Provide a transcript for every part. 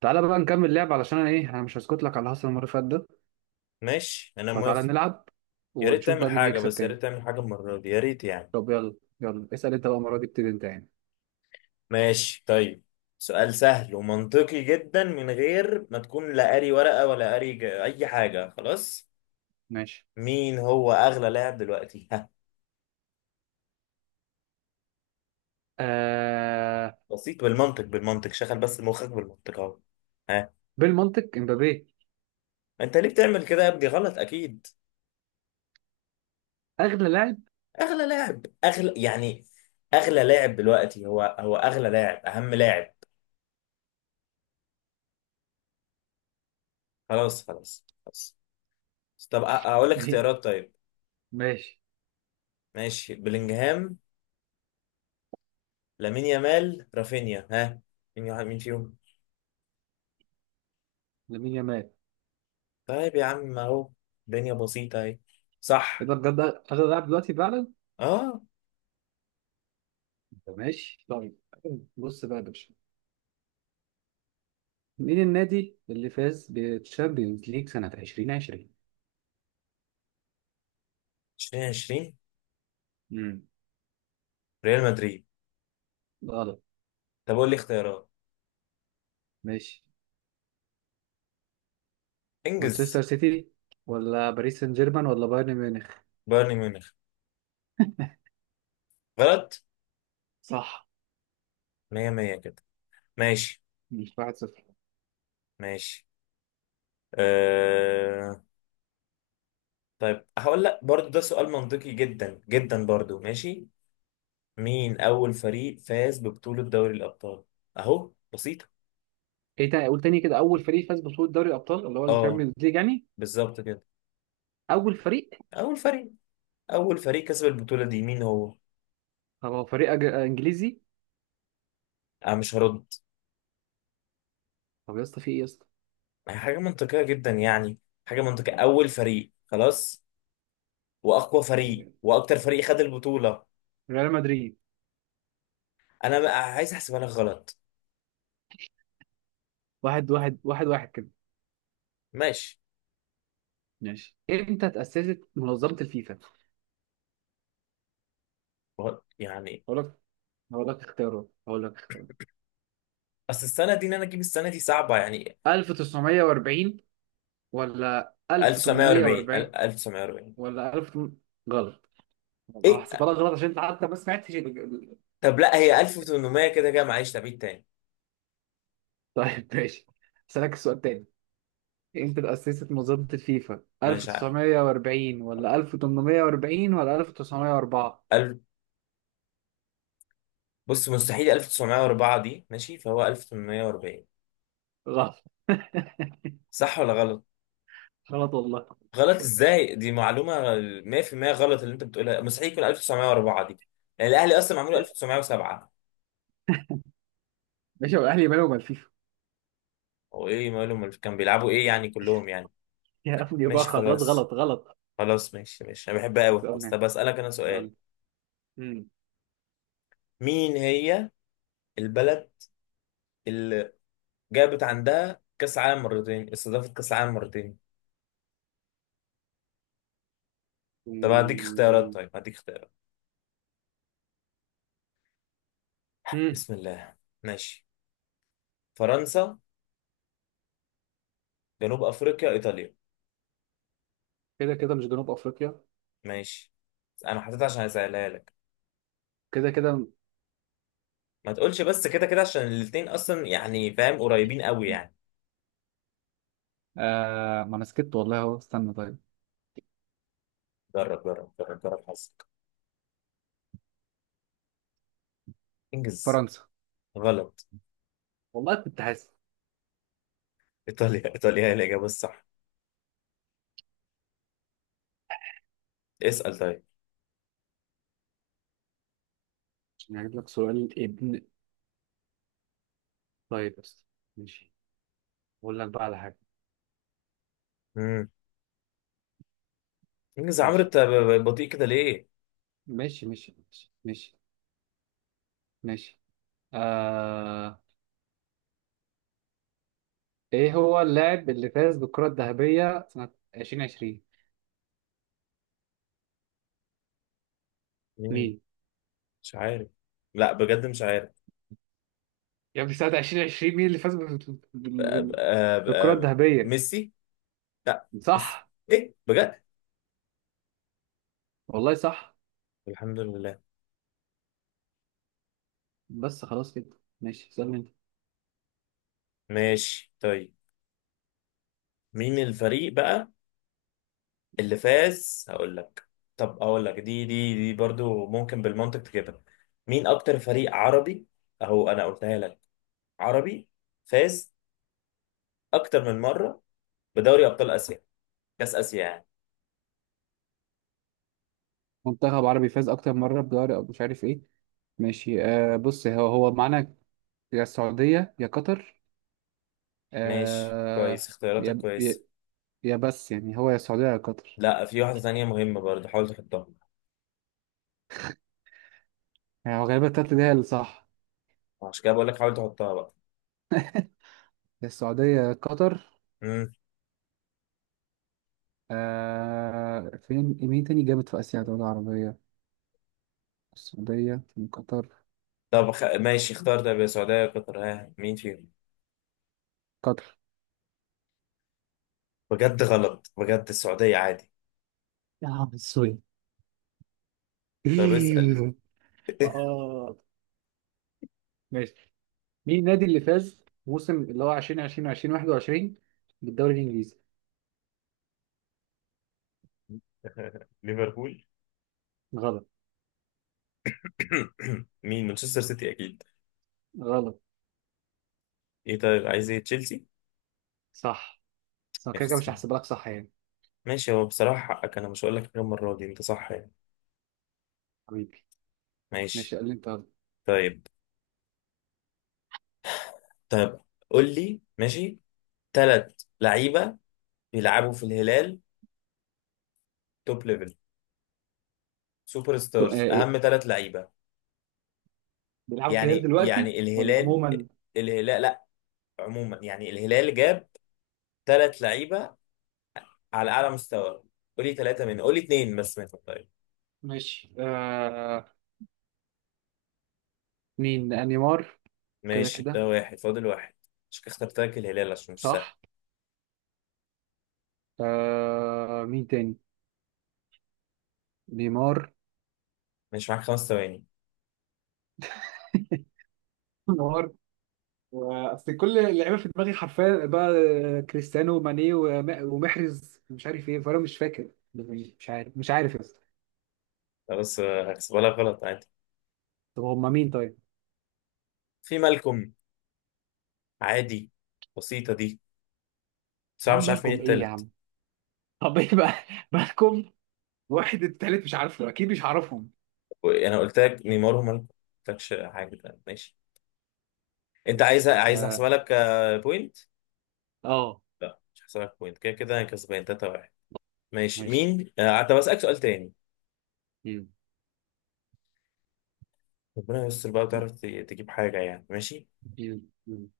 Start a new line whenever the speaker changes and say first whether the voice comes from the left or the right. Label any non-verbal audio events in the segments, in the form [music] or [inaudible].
right: تعالى بقى نكمل لعب، علشان انا ايه، انا مش هسكت لك على اللي حصل المره اللي فاتت ده.
left: ماشي، انا
right: فتعالى
left: موافق.
right: نلعب
left: يا ريت
right: ونشوف
left: تعمل
right: بقى مين
left: حاجة،
right: هيكسب
left: بس يا
right: تاني.
left: ريت تعمل حاجة المرة دي، يا ريت يعني.
right: طب يلا يلا، اسال انت بقى المره دي، ابتدي انت يعني.
left: ماشي طيب. سؤال سهل ومنطقي جدا، من غير ما تكون لا قاري ورقة ولا قاري اي حاجة خلاص.
right: ماشي،
left: مين هو اغلى لاعب دلوقتي؟ ها.
right: آه،
left: بسيط، بالمنطق بالمنطق، شغل بس مخك بالمنطق اهو. ها.
right: بالمنطق امبابي.
left: انت ليه بتعمل كده يا ابني؟ غلط اكيد.
right: اغلى لاعب. [laughs]
left: اغلى لاعب، اغلى يعني. اغلى لاعب دلوقتي هو اغلى لاعب، اهم لاعب. خلاص خلاص خلاص. طب اقول لك
right: مي-
left: اختيارات طيب.
right: ماشي،
left: ماشي، بلينجهام، لامين يامال، رافينيا. ها، مين واحد، مين فيهم؟
right: لامين يامال.
left: طيب يا عم اهو. الدنيا بسيطة اهي.
right: ايه
left: صح.
right: ده بجد، اغلى لاعب دلوقتي فعلا.
left: اه،
right: طب ماشي طيب. بص بقى يا باشا، مين النادي اللي فاز بالتشامبيونز ليج سنه 2020؟
left: 2020
right: امم
left: ريال مدريد.
right: غلط.
left: طب قول لي اختيارات.
right: ماشي،
left: انجز.
right: مانشستر سيتي ولا باريس سان جيرمان ولا بايرن ميونخ؟
left: بايرن ميونخ. غلط.
right: صح.
left: 100 100 كده. ماشي
right: مش 1-0.
left: ماشي. آه... طيب هقول لك برضو، ده سؤال منطقي جدا جدا برضو. ماشي، مين اول فريق فاز ببطولة دوري الابطال؟ اهو بسيطة.
right: ايه تاني؟ قول تاني كده، اول فريق فاز ببطولة دوري الابطال اللي هو
left: اه،
right: الشامبيونز ليج يعني.
left: بالظبط كده.
right: اول فريق.
left: اول فريق، اول فريق كسب البطولة دي مين هو؟
right: طب هو فريق انجليزي.
left: انا مش هرد.
right: طب يا اسطى، في ايه يا اسطى؟
left: حاجة منطقية جدا يعني. حاجة منطقية، أول فريق خلاص. وأقوى فريق، وأكتر فريق خد البطولة.
right: ريال مدريد.
left: أنا بقى عايز أحسبها لك غلط.
right: واحد واحد واحد واحد كده.
left: ماشي.
right: ماشي، امتى اتأسست منظمة الفيفا؟
left: غلط يعني.
right: هقول لك هقول لك اختيارات، هقول لك اختيار.
left: أصل السنة دي، إن أنا أجيب السنة دي صعبة يعني.
right: 1940 ولا
left: 1940،
right: 1840
left: 1940.
right: ولا 1000؟ غلط. والله
left: إيه؟
right: هحسبها لك غلط عشان انت حتى ما سمعتش
left: طب لا، هي 1800 كده كده، معلش تبعيد تاني.
right: طيب ماشي، اسالك السؤال تاني. امتى اتأسست منظمة الفيفا؟
left: مش عارف.
right: 1940 ولا 1840 ولا 1904؟
left: ال- بص، مستحيل 1904 دي ماشي، فهو 1840.
right: غلط. [laughs]
left: صح ولا غلط؟
right: غلط والله.
left: غلط ازاي؟ دي معلومه. 100% غلط اللي انت بتقولها، مستحيل يكون 1904 دي. يعني الاهلي اصلا معمول 1907.
right: ماشي، هو الاهلي مالهم الفيفا؟
left: هو ايه مالهم؟ كان بيلعبوا ايه يعني
right: [laughs]
left: كلهم يعني؟
right: يا ابني بقى
left: ماشي
right: خلاص،
left: خلاص.
right: غلط غلط.
left: خلاص ماشي ماشي، انا بحبها قوي بس.
right: سؤال،
left: طب اسالك انا
right: سؤال.
left: سؤال.
right: مم.
left: مين هي البلد اللي جابت عندها كاس عالم مرتين، استضافت كاس عالم مرتين؟ طب هديك اختيارات،
right: مم.
left: طيب هديك اختيارات.
right: مم.
left: بسم الله. ماشي. فرنسا، جنوب افريقيا، ايطاليا.
right: كده كده، مش جنوب افريقيا.
left: ماشي. انا حطيتها عشان اسالها لك.
right: كده كده.
left: ما تقولش بس كده كده، عشان الاتنين اصلا يعني فاهم، قريبين قوي يعني.
right: آه، ما انا سكت والله اهو، استنى. طيب،
left: جرب جرب جرب جرب حظك. انجز.
right: فرنسا.
left: غلط.
right: والله كنت حاسس.
left: ايطاليا، ايطاليا هي الاجابه الصح. اسال طيب.
right: عشان هجيب لك سؤال ابن. طيب بس. ماشي، اقول لك بقى على حاجه.
left: امم انجز يا عمرو،
right: ماشي
left: انت بطيء كده ليه؟
right: ماشي ماشي ماشي ماشي. ماشي. آه... ايه هو اللاعب اللي فاز بالكرة الذهبية سنة 2020؟
left: مين؟
right: مين؟
left: مش عارف. لا، بجد مش عارف.
right: يا ابني سنة 2020، مين اللي فاز
left: أ- أ-
right: بالكرة
left: أ-
right: الذهبية؟
left: ميسي؟ لا ميسي.
right: صح
left: ايه بجد؟
right: والله. صح.
left: الحمد لله.
right: بس خلاص كده. ماشي، اسألني انت.
left: ماشي طيب. مين الفريق بقى اللي فاز؟ هقول لك. طب هقول لك، دي برضو ممكن بالمنطق تجيبها. مين اكتر فريق عربي؟ اهو انا قلتها لك. عربي، فاز اكتر من مرة بدوري ابطال اسيا، كاس اسيا يعني.
right: منتخب عربي فاز أكتر مرة بدوري، أو مش عارف ايه. ماشي، آه، بص، هو هو معانا. يا السعودية يا قطر.
left: ماشي كويس،
right: آه.
left: اختياراتك
right: يا يا
left: كويسة.
right: يا بس يعني، هو يا السعودية يا قطر.
left: لا، في واحدة تانية مهمة برضو، حاول تحطها.
right: يعني هو غالبا التالتة دي هي اللي صح.
left: عشان كده بقول لك حاول تحطها بقى.
right: يا السعودية يا قطر.
left: امم
right: آه، فين مين تاني جامد في آسيا دولة عربية؟ السعودية من قطر.
left: طب ماشي، اختار. طب يا سعودية يا قطر؟ ها، مين فيهم؟
right: قطر.
left: بجد؟ غلط، بجد السعودية عادي.
right: يا عم سوري.
left: طب اسأل.
right: [laughs]
left: [laughs]
right: اه، ماشي، مين النادي اللي فاز موسم اللي هو 2020 2021 بالدوري الإنجليزي؟
left: ليفربول.
right: غلط.
left: [coughs] مين؟ مانشستر سيتي اكيد.
right: غلط.
left: ايه؟ طيب عايز ايه؟ تشيلسي.
right: صح. بس أنا
left: يا
right: كده كده مش
left: خسارة.
right: هحسب لك صح يعني.
left: ماشي، هو بصراحة حقك، انا مش هقول لك حاجة، المرة دي انت صح يعني.
right: حبيبي.
left: ماشي.
right: ماشي، قال لي أنت غلط.
left: طيب طيب، قول لي. ماشي، ثلاث لعيبة بيلعبوا في الهلال، توب ليفل، سوبر ستارز،
right: إيه؟
left: اهم ثلاث لعيبة.
right: بيلعبوا في الهلال
left: يعني
right: دلوقتي
left: يعني
right: ولا
left: الهلال،
right: عموما؟
left: الهلال لا، عموما يعني الهلال جاب ثلاث لعيبة على اعلى مستوى. قول لي ثلاثة منهم، قول لي اثنين بس منهم طيب.
right: ماشي، آه، مين؟ آه، نيمار. كده
left: ماشي، ده
right: كده.
left: واحد، فاضل واحد. مش اخترت لك الهلال عشان مش سهل.
right: صح. آه، مين تاني؟ نيمار.
left: ماشي، معاك خمس ثواني.
right: [laughs] نهار. اصل كل اللعيبه في دماغي حرفيا بقى. كريستيانو وماني ومحرز، مش عارف ايه، فانا مش فاكر، مش عارف، مش عارف يا اسطى.
left: لا، بس هحسبها لك غلط.
right: طب هم مين طيب؟
left: في مالكوم، عادي، بسيطة دي.
right: يا
left: بصراحة
right: عم
left: مش عارف مين
right: مالكم ايه يا
left: التالت.
right: عم؟ طب ايه بقى؟ [laughs] مالكم. واحد التالت مش عارفه، اكيد مش عارفهم.
left: انا قلت لك نيمار ومالكوم، ما قلتلكش حاجة تانية. ماشي. انت عايز
right: ماشي.
left: عايز
right: اه،
left: احسبها لك بوينت.
right: آه،
left: لا، مش هحسبها لك بوينت، كده كده انا كسبان 3-1. ماشي،
right: ماشي.
left: مين طب اسألك سؤال تاني.
right: مم.
left: ربنا يستر بقى، وتعرف تجيب حاجة يعني. ماشي،
right: مم. مم.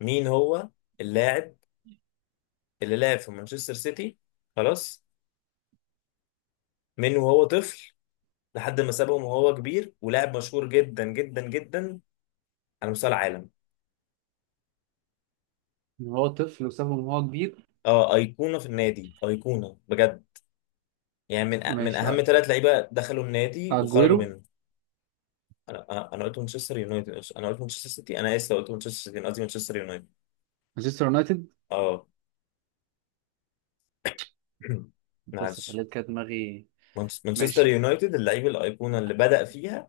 left: مين هو اللاعب اللي لعب في مانشستر سيتي، خلاص، من وهو طفل لحد ما سابهم وهو كبير، ولاعب مشهور جدا جدا جدا على مستوى العالم؟
right: ان هو طفل وسابهم وهو كبير.
left: اه، ايقونه في النادي، ايقونه بجد. يعني من من
right: ماشي،
left: اهم
right: آه.
left: ثلاث لعيبه دخلوا النادي وخرجوا
right: اجويرو.
left: منه. انا انا أنا قلت مانشستر يونايتد، انا قلت مانشستر سيتي، انا اسف، لو قلت مانشستر سيتي أنا قصدي مانشستر يونايتد.
right: مانشستر يونايتد.
left: اه. [clears throat]
right: بص،
left: معلش.
right: خليت كده دماغي.
left: مانشستر
right: ماشي،
left: يونايتد، اللعيب الايقونه اللي بدأ فيها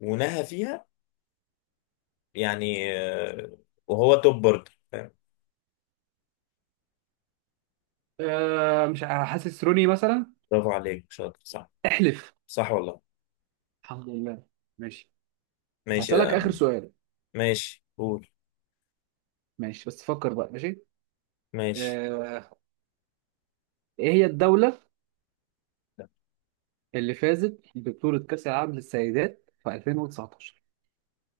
left: ونهى فيها. يعني وهو توب برضه، فاهم؟
right: آه، مش عارف، حاسس روني مثلا.
left: برافو عليك، شاطر، صح.
right: احلف.
left: صح والله.
right: الحمد لله. ماشي،
left: ماشي
right: هسألك آخر سؤال.
left: ماشي، قول.
right: ماشي بس، فكر بقى. ماشي.
left: ماشي.
right: آه... إيه هي الدولة اللي فازت ببطولة كأس العالم للسيدات في 2019؟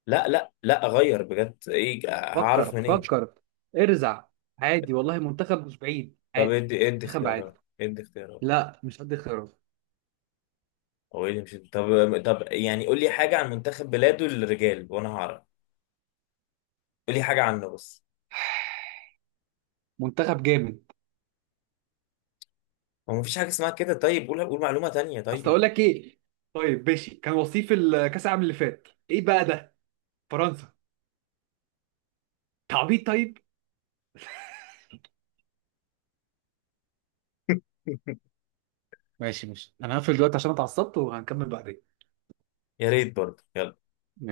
left: لا لا لا، غير، بجد ايه
right: فكر
left: هعرف منين؟
right: فكر. ارزع. عادي والله، منتخب مش بعيد
left: طب
right: عادي.
left: ادي ادي
right: منتخب عادي.
left: اختيارات، ادي اختيارات.
right: لا مش قد خيارات.
left: هو ايه اللي مش؟ طب، يعني قول لي حاجة عن منتخب بلاده للرجال وانا هعرف. قول لي حاجة عنه بس.
right: منتخب جامد.
left: هو مفيش حاجة اسمها كده. طيب، قول معلومة تانية
right: اصل
left: طيب.
right: اقول لك ايه. طيب ماشي، كان وصيف الكاس العالم اللي فات ايه بقى ده؟ فرنسا. تعبيط طيب.
left: [laughs]
right: ماشي ماشي، انا هقفل دلوقتي عشان اتعصبت وهنكمل بعدين.
left: يا ريت برضه، يلا.